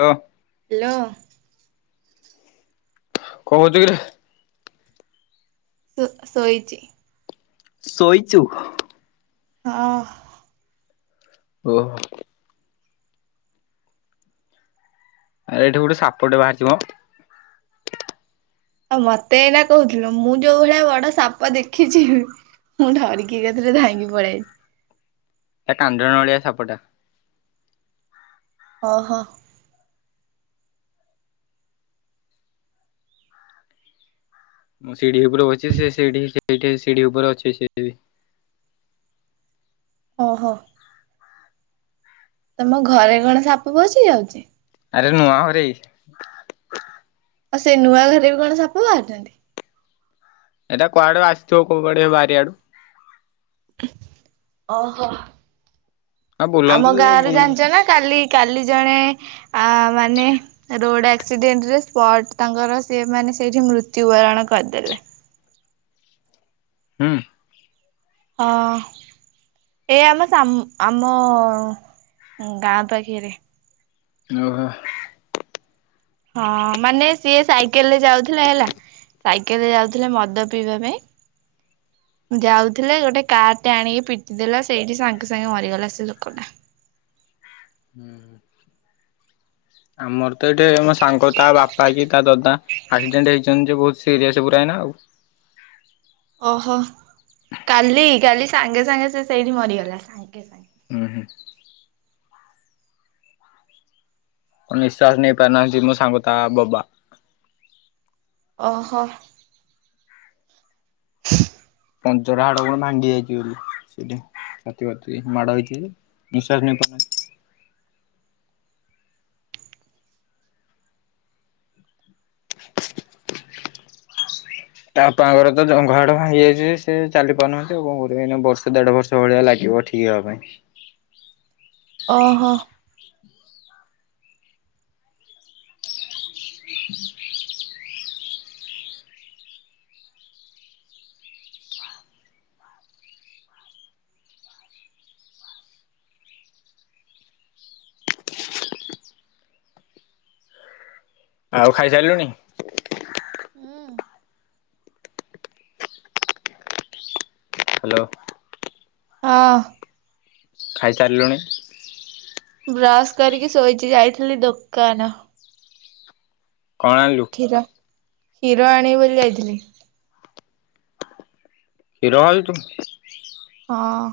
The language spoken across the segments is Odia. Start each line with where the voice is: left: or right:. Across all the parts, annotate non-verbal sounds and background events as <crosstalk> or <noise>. left: ହ୍ୟା
right: ହ୍ୟାଲୋ
left: କଣ କରଚୁ କିରେ?
right: ସ ସୋଇଛି
left: ଶୋଇଚୁ
right: ହଁ
left: ଓହୋ ଏଇଠେ ଗୋଟେ ସାପ ଟେ ବାହାରିିଚି ମ
right: ହ ମତେ ଏଇନା କହୁଥିଲ ମୁଁ ଯୋଉ ଭଳିଆ ବଡ ସାପ ଦେଖିଛି। ମୁଁ ଡ଼ିରିକି ଏକା ଥରେ ଧାଇଙ୍କି ପଳେଇଆଇଚି।
left: ଏକ କାଣ୍ଡ ନାଲିଆ ସାପଟା
right: ଓହୋ
left: ମୁଁ ସିଢି ଉପରେ ବଇଚି ସେ ସେଠି ସିଢି ଉପରେ ଅଛି ସେ
right: ଓହୋ ତମ ଘରେ କଣ ସାପ ପଶି ଯାଉଛି?
left: ଆରେ ନୂଅ ହରେ
right: ଆଉ ସେ ନୂଆ ଘରେ ବି କଣ ସାପ ବାହାରୁଛନ୍ତି?
left: ଏଇଟା କୁଆଡେ ଆସିଥିବ କଉୁଆଡେ ବାରିଆଡୁ
right: ଓହୋ
left: ଆଉ ବୁଲନ୍ତୁ
right: ଆମ ଗାଁ
left: ବୁଲୁ
right: ରେ ଜାଣିଚ ନା କାଲି କାଲି ଜଣେ ଆ ମାନେ ରୋଡ ଆକ୍ସିଡେଣ୍ଟ ରେ ସ୍ପଟ ତାଙ୍କର ସେ ମାନେ ସେଇଠି ମୃତ୍ୟୁବରଣ କରିଦେଲେ
left: ହୁଁ
right: ହଁ ଏ ଆମ ସା ଆମ ଗାଁ ପାଖରେ
left: ଓହୋ
right: ହଁ ମାନେ ସିଏ ସାଇକେଲ ରେ ଯାଉଥିଲା ହେଲା ସାଇକେଲରେ ଯାଉଥିଲେ ମଦ ପିଇବା ପାଇଁ ଯାଉଥିଲେ ଗୋଟେ କାର ଟେ ଆଣିକି ପିଟି ଦେଲା ସେଇଠି ସାଙ୍ଗେ ସାଙ୍ଗେ ମରିଗଲା ସେ ଲୋକଟା
left: ହୁଁ ଆମର ତ ଏଠି ମୋ ସାଙ୍ଗ ତା ବାପା କି ତା ଦାଦା ଆକ୍ସିଡେଣ୍ଟ ହେଇଛନ୍ତି ଯେ ବହୁତ ସିରିୟସ ପୁରା ଏଇନା ଆଉ
right: ଓହୋ କାଲି କାଲି ସାଙ୍ଗେ ସାଙ୍ଗେ ସେ ସେଇଠି ମରିଗଲା ସାଙ୍ଗେ ସାଙ୍ଗ
left: ହୁଁ ହୁଁ। ନିଶ୍ୱାସ ନେଇପାରନାହାଁନ୍ତି ମୋ ସାଙ୍ଗ ତା ବାବା।
right: ଓହୋ।
left: ପଞ୍ଜରା ହାଡ କଣ ଭାଙ୍ଗି ଯାଇଛି ବୋଲି ସେଠି। ଛାତି ବାତି ମାଡ ହେଇଛି ନିଶ୍ୱାସ ନେଇପାରୁ ନାହାନ୍ତି ତା ବାପାଙ୍କର ତ ଜଙ୍ଘ ହାଡ ଭାଙ୍ଗି ଯାଇଛି ଯେ ସେ ଚାଲି ପାରୁନାହାନ୍ତି ଆଉ କଣ କରିବା ଏଇନା ବର୍ଷେ ଦେଢ଼ ବର୍ଷ ଭଳିଆ ଲାଗିବ ଠିକ ହେବା ପାଇଁ।
right: ଓହୋ।
left: ଆଉ ଖାଇସାରିଲୁଣି?
right: ହୁଁ।
left: ହାଲୋ।
right: ହଁ।
left: ଖାଇ ସାରିଲୁଣି?
right: ବ୍ରଶ କରିକି ଶୋଇଛି ଯାଇଥିଲି ଦୋକାନ।
left: କଣ ଆଣିଲୁ?
right: କ୍ଷୀର କ୍ଷୀର ଆଣିବି ବୋଲି ଯାଇଥିଲି।
left: କ୍ଷୀର ଆଣିଛୁ।
right: ହଁ।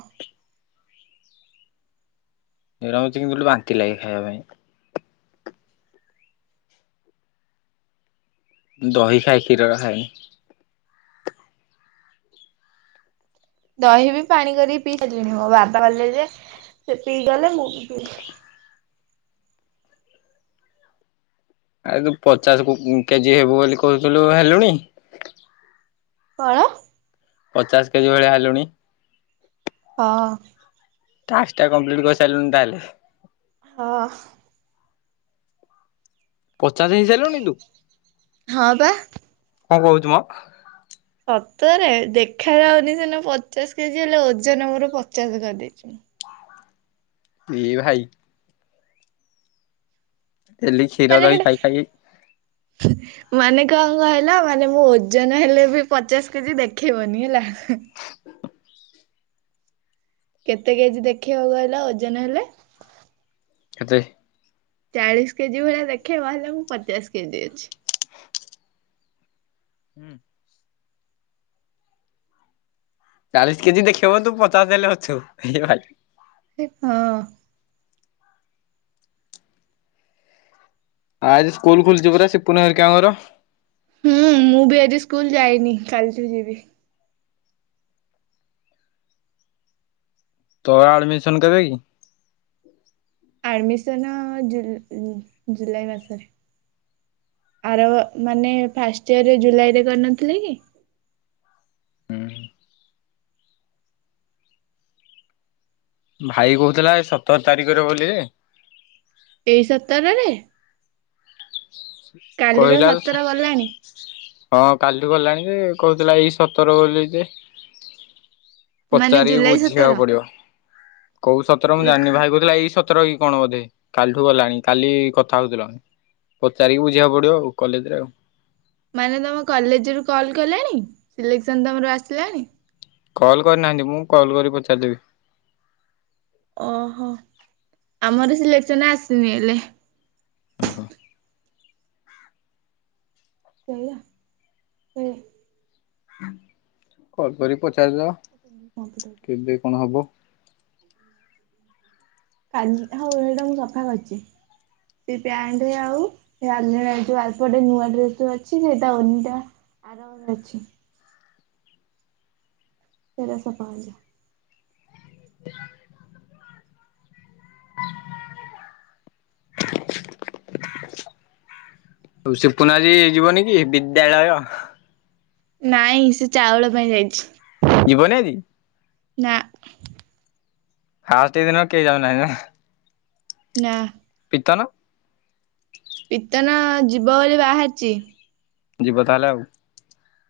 left: କ୍ଷୀର ମତେ କେମିତି କହିଲୁ ବାନ୍ତି ଲାଗେ ଖାଇବା ପାଇଁ। ଦହି ଖାଏ କ୍ଷୀର ଖାଏନି।
right: ଦହି ବି ପାଣି କରିକି ପିଇ ସାରିଲିଣି ମୋ ବାପା ଗଲେ ଯେ ସେ ପିକି ଗଲେ ମୁଁ ବି ପିଇ।
left: ଆରେ ତୁ ପଚାଶ କୁ କେଜି ହେବୁ ବୋଲି କହୁଥିଲୁ ହେଲୁଣି?
right: କଣ?
left: ପଚାଶ କେଜି ଭଳିଆ ହେଲୁଣି?
right: ହଁ।
left: ଟାସ୍କ ଟା କମ୍ପ୍ଲିଟ କରିସାରିଲୁଣି ତା ହେଲେ।
right: ହଁ।
left: ପଚାଶ ହେଇସାରିଲୁଣି ତୁ
right: ହଁ ବା।
left: କଣ କହୁଛୁ ମ?
right: ସତରେ ଦେଖାଯାଉନି ସୀନା ପଚାଶ କେଜି ହେଲେ ଓଜନ ମୋର ପଚାଶ କରିଦେଇଛି ମୁଁ
left: ଇ ଭାଇ। ଡେଲି କ୍ଷୀର
right: ମାନେ
left: ଦହି
right: ହେଟା
left: ଖାଇ ଖାଇ।
right: ମାନେ କଣ କହିଲ ମାନେ ମୁ ଓଜନ ହେଲେ ବି ପଚାଶ କେଜି ଦେଖେଇବନି ହେଲା। କେତେ କେଜି ଦେଖିବ କହିଲ ଓଜନ ହେଲେ।
left: କେତେ
right: ଚାଳିଶ କେଜି ଭଳିଆ ଦେଖେଇବ ହେଲେ ମୁଁ ପଚାଶ କେଜି ଅଛି।
left: ହୁଁ। ଚାଳିଶ କେଜି ଦେଖେଇବ ତୁ ପଚାଶ ହେଲେ ଅଛୁ ଏ ଭାଇ
right: ସି ହଁ
left: ଆଉ ଆଜି ସ୍କୁଲ ଖୋଲିଛି ପୁରା ସିପୁନ ହେରିକାଙ୍କର।
right: ହୁଁ ମୁଁ ବି ଆଜି ସ୍କୁଲ ଯାଇନି କାଲିଠୁ ଯିବି।
left: ତୋ ଆଡ଼ମିସନ କେବେ କି?
right: ଆଡମିସନ୍ ଜୁଲ ଜୁଲାଇ ମାସରେ। ଆର ମାନେ ଫାର୍ଷ୍ଟ ଇୟର ଜୁଲାଇ ରେ କରିନଥିଲି କି।
left: ହୁଁ। ଭାଇ କହୁଥିଲା ସତର ତାରିଖରେ ବୋଲି
right: ଏଇ ସତରରେ? କାଲି ତ
left: କହିଲା।
right: ସତର ଗଲାଣି।
left: ହଁ କାଲୁ ଗଲାଣି କହୁଥିଲା ଏଇ ସତର ବୋଲି ଯେ
right: ମାନେ
left: ପଚାରିକି
right: ଜୁଲାଇ ସତର
left: ବୁଝିବାକୁ ପଡ଼ିବ କୋଉ ସତର ମୁଁ
right: ଲିକ
left: ଜାଣିନି ଭାଇ କହୁଥିଲା ଏଇ ସ ତର କି କଣ ବୋଧେ କାଲିଠୁ ଗଲାଣି କାଲି କଥା ହଉଥିଲା। ପଚାରି କି ବୁଝିବାକୁ ପଡ଼ିବ ଆଉ କଲେଜରେ ଆଉ।
right: ମାନେ ତମ କଲେଜ ରୁ କଲ୍ କଲେଣି ସିଲେକ୍ସନ ତମର ଆସିଲାଣି?
left: କଲ୍ କରିନାହାନ୍ତି। ମୁଁ କଲ୍ କରି ପଚାରିଦେବି।
right: ଓହୋ ଆମର ସିଲେକ୍ସନ ଆସିନି ହେଲେ।
left: ଓହୋ।
right: ସେଇଆ ସେ
left: କଲ୍ କରିକି ପଚାରିଦେବା।
right: <unintelligible> କମ୍ପ୍ୟୁଟର
left: କେବେ କଣ ହବ?
right: କାଜି ହଉ ହେଇଟା ମୁଁ ସଫା କରିଛି। ଏଇ ପ୍ୟାଣ୍ଟ ଆଉ ସେ ଆଲେଣାରେ ଯୋଉ ଆରପଟେ ନୂଆ ଡ୍ରେସ୍ ଟା ଅଛି ସେଟା ଓନିଟା ଆର ଘରେ ଅଛି। ସେଟା ସଫା କରିଚି।
left: ହୋଉ ସିପୁନ ଆଜି ଯିବ ନାଇଁ କି ବିଦ୍ୟାଳୟ?
right: ନାଇଁ ସେ ଚାଉଳ ପାଇଁ ଯାଇଛି।
left: ଯିବନି ଆଜି?
right: ନା।
left: ଫାଷ୍ଟେ ଦିନ କେହି ଯାଉ ନାହାନ୍ତି ନା?
right: ନା।
left: ପିତନ?
right: ପିତନ ଯିବ ବୋଲି ବାହାରିଛି।
left: ଯିବ ତାହେଲେ ଆଉ।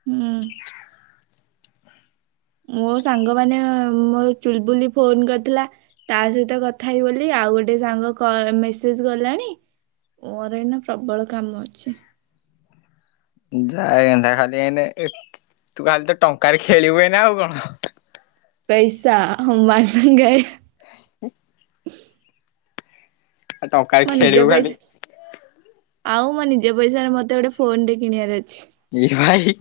right: ହୁଁ। ମୋ ସାଙ୍ଗ ମାନେ ମୋ ଚୁଲବୁଲି ଫୋନ୍ କରିଥିଲା। ତା ସହିତ କଥା ହେବି ବୋଲି ଆଉ ଗୋଟେ ସାଙ୍ଗ କ ଏ ମେସେଜ ଗଲାଣି। ମୋର ଏଇନା ପ୍ରବଳ କାମ ଅଛି। ! ! ! ! ! ! ! ! ! ! ପଇସା ହାଃ ହମ୍ ମାଗେଙ୍ଗେ।
left: ଉଁ। ଟଙ୍କାରେ
right: ମୋ ନିଜ
left: ଖେଳିବୁ ଖାଲି
right: ପଇସା ଆଉ ମୋ ନିଜ ପଇସାରେ ମତେ ଗୋଟେ ଫୋନ୍ ଟେ କିଣିବାର ଅଛି।
left: ଏ ଭାଇ।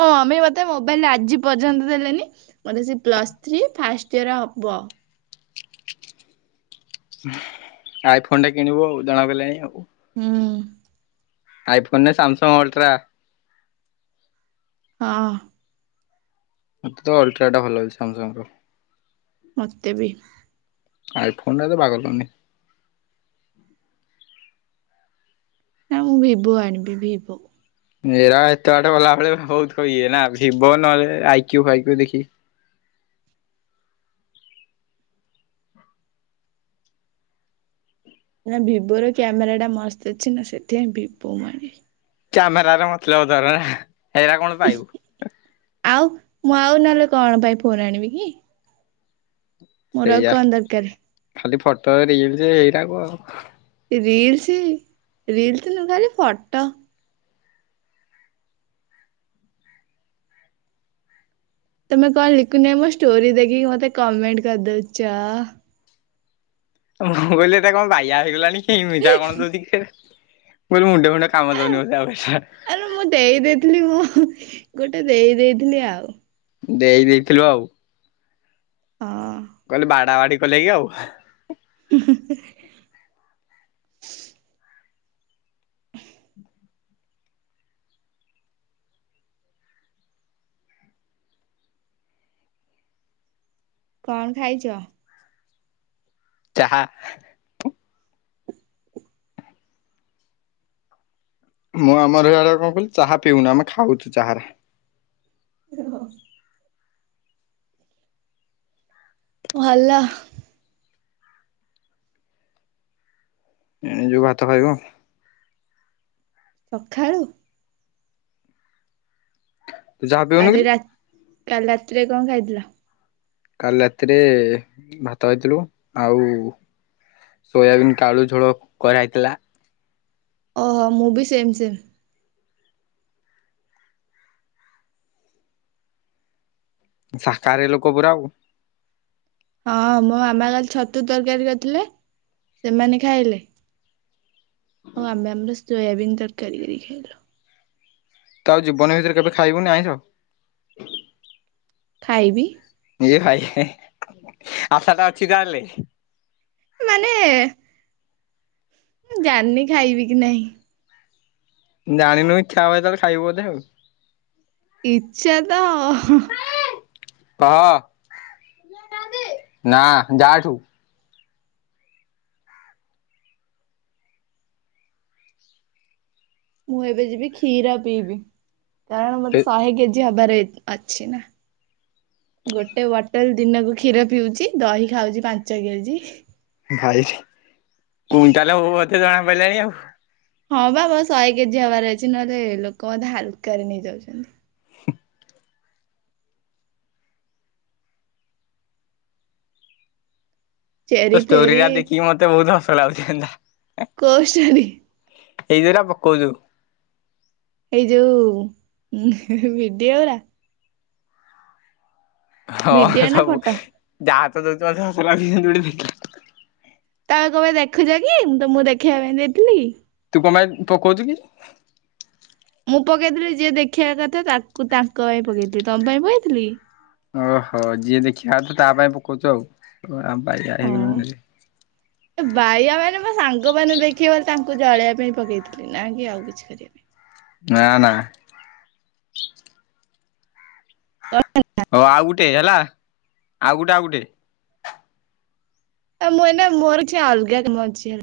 right: ମୋ ମମି ମତେ ମୋବାଇଲ ଆଜି ପର୍ଯ୍ୟନ୍ତ ଦେଲେନି। ମତେ ସେ ପ୍ଲସ ଥ୍ରୀ ଫାଷ୍ଟ୍ ଇୟର ହବ।
left: ଆଇ ଫୋନ୍ ଟା କିଣିବୁ ଆଉ ଜଣା ଗଲାଣି ଆଉ।
right: ହୁଁ।
left: ଆଇ ଫୋନ୍ ନା ସାମସଙ୍ଗ ଅଲଟ୍ରା?
right: ହଁ।
left: ମୋତେ ତ ଅଲଟ୍ରା ଟା ଭଲ ଲଗୁଛି ସାମସଙ୍ଗ ର।
right: ମୋତେ ବି।
left: ଆଈ ଫୋନ୍ ଟା ତ ବାଗ ପଡ଼ୁନି।
right: ନା ମୁଁ ଭିବୋ ଆଣିବି ଭିିବୋ।
left: ନେରା ଏତେ ବାଟ ଗଲା ବେଳେ ଭୋହୁତୁ ଇଏ ନା ଭିବୋ ନହେଲେ ଆଇକ୍ୟୁ ଫାଇକ୍ୟୁ ଦେଖିକି।
right: ନା ଭିବୋ ର କ୍ୟାମେରା ଟା ମସ୍ତ ଅଛି ନା ସେଥିପାଇଁ ଭିବୋ ମୁଁ ଆଣିବି।
left: କ୍ୟାମେରାରେ ମତଲବ ତା <unintelligible> ନା ହେରା କଣ ପାଇବୁ।
right: ଆଉ ମୁଁ ଆଉ ନହେଲେ କଣ ପାଇଁ ଫୋନ ଆଣିବି କି? ମୋର ଆଉ
left: ସେଇଆ।
right: କଣ ଦରକାରେ।
left: ଖାଲି ଫଟ ରିଲସ ଏଇରାକ ଆଉ।
right: ରୀଲ୍ସ ରୀଲ୍ସ ନୁ ଖାଲି ଫଟ। ତମେ କଣ ଲିକୁନ ଭାଇ ମୋ ଷ୍ଟୋରି ଦେଖିକି ମତେ କମେଣ୍ଟ କରିଦଉଚ।
left: ମୁଁ କହିଲି ଏଟା କଣ ବାଇଆ ହେଇଗଲାଣି କି। ଇମିତିଆ କଣ ଦଉଚିକି। ମୁଁ ମୁଣ୍ଡ ଫୁଣ୍ଡ କାମ ଦଉନି ଆଉ ଏଟା।
right: ଆରେ ମୁଁ ଦେଇ ଦେଇଥିଲି ମୁଁ ଗୋଟେ ଦେଇ ଦେଇଥିଲି ଆଉ।
left: ଦେଇ ଦେଇଥିଲୁ ଆଉ।
right: ହଁ।
left: କହିଲି ବାଡା ବାଡି କଲେକି ଆଉ।
right: ହୁଁ ହୁଁ ହେଁ। କଣ ଖାଇଚ?
left: ଚାହା। ମୁଁ ଆମର ଇଆଡେ କଣ କହିଲୁ ଚାହା ପିଉନା ଆମେ ଖାଉଛୁ ଚାହାଉରା।
right: ଏହ ଭଲ।
left: ଏଇନେ ଯୋଉ ଭାତ ଖାଇବ।
right: ସଖାଳୁ?
left: ତୁ ଚାହା ପିଉନୁ
right: କାଲି
left: କିରେ
right: ରା କାଲି ରାତିରେ କଣ ଖାଇଥିଲ?
left: କାଲି ରାତିରେ ଭାତ ଖାଇଥିଲୁ ଆଉ ସୋୟାବିନ୍ କାଳୁ ଝୋଳ କରାହେଇଥିଲା।
right: ଓହୋ ମୁଁ ବି ସେମ୍ ସେମ୍।
left: ସାକାହାରି ଲୋକ ପୁରା ଆଉ।
right: ହଁ ମୋ ମାମା କାଲି ଛତୁ ତରକାରୀ କରଥିଲେ। ସେମାନେ ଖାଇଲେ। ଆଉ ଆମେ ଆମର ସୋୟାବିନ ତରକାରୀ କରିକି ଖାଇଲୁ।
left: ତୁ ଆଉ ଜୀବନ ଭିତରେ କେବେ ଖାଇବୁନି ଆଇଁଷ?
right: ଖାଇବି।
left: ଇଏ ଭାଇ ଆଶାଟା ଅଛି ତାହେଲେ।
right: ମାନେ ଜାଣିନି ଖାଇବି କି ନାହିଁ।
left: ଜାଣିନୁ ଖାଆ <unintelligible> ଖାଇବୁ ବୋଧେ ଆଉ।
right: ଇଚ୍ଛା ତ
left: କହ ନା ଯା ଏଠୁ।
right: ମୁଁ ଏବେ ଯିବି କ୍ଷୀର ପିଇବି। କାରଣ ମତେ ଶହେ କେଜି ହବାରେ ଅଛି ନା। ଗୋଟେ ବୋଟଲ ଦିନକୁ କ୍ଷୀର ପିଉଛି ଦହି ଖାଉଛି ପାଞ୍ଚ କେଜି।
left: ଭାଇ କୁଇନଟାଲ ହୋବୁ ବୋଧେ ଜଣା ପଇଲାଣି ଆଉ।
right: ହଁ ବା ଶହେ କେଜି ହବାର ଅଛି। ନହେଲେ ଲୋକ ମୋତେ ହାଲକାରେ ନେଇଯାଉଚନ୍ତି।
left: ତୋ
right: ଚେରି
left: ଷ୍ଟୋରି
right: ଫେରି
left: ଟା ଦେଖିକି ମତେ ବହୁତ ହସ ଲାଗୁଛି କେନ୍ତା।
right: କୋଉ ଷ୍ଟୋରି।
left: ଏଇ ଯୋଉରା ପକୋଉଚୁ।
right: ଏଇ ଯୋଉ ଭିଡିଓ ଉରା।
left: ହଁ
right: ଭିଡିଓ ନା
left: ସବୁ
right: ଫଟୋ
left: ଯାହା ତ ଦଉଚୁ ମତେ ହସ ଲାଗୁଛି ଭିଡିଓ ଦେଖିଲେ
right: ତା କଣପେ ଦେଖୁଛ କି? ମୁଁ ତମକୁ ଦେଖିବା ପାଇଁ ଦେଇଥିଲିକି?
left: ତୁ କଣ ପାଇଁ ପକଉଚୁ କି?
right: ମୁଁ ପକେଇଥିଲି ଯିଏ ଦେଖେଇିବା କଥା ତାକୁ ତାଙ୍କ ପାଇଁ ପକେଇଥିଲି ତମ ପାଇଁ ପକେଇଥିଲିକି।
left: ଓହୋ ଯିଏ ଦେଖିବା କଥା ତା ପାଇଁ ପକଉଚୁ ଆଉ। ଆମେ ବାଇଆ
right: ହଁ।
left: ହେଇଗଲୁଣିରେ।
right: ବାଇଆ ମାନେ ମୋ ସାଙ୍ଗମାନେ ଦେଖିବେ ବୋଲି ତାଙ୍କୁ ଜଳେଇବା ପାଇଁ ପକେଇଥିଲି। ନାଁ କି ଆଉ କିଛି କରିବା ପାଇଁ।
left: ନାଁ ନାଁ।
right: <inaudible>
left: ହ ଆଉ ଗୁଟେ ହେଲା ଆଉ ଗୁଟେ ଆଉ ଗୁଟେ।
right: ଆ ମୁଁ ଏ ନା ମୋର କିଛି ଅଲଗା କାମ ଅଛି।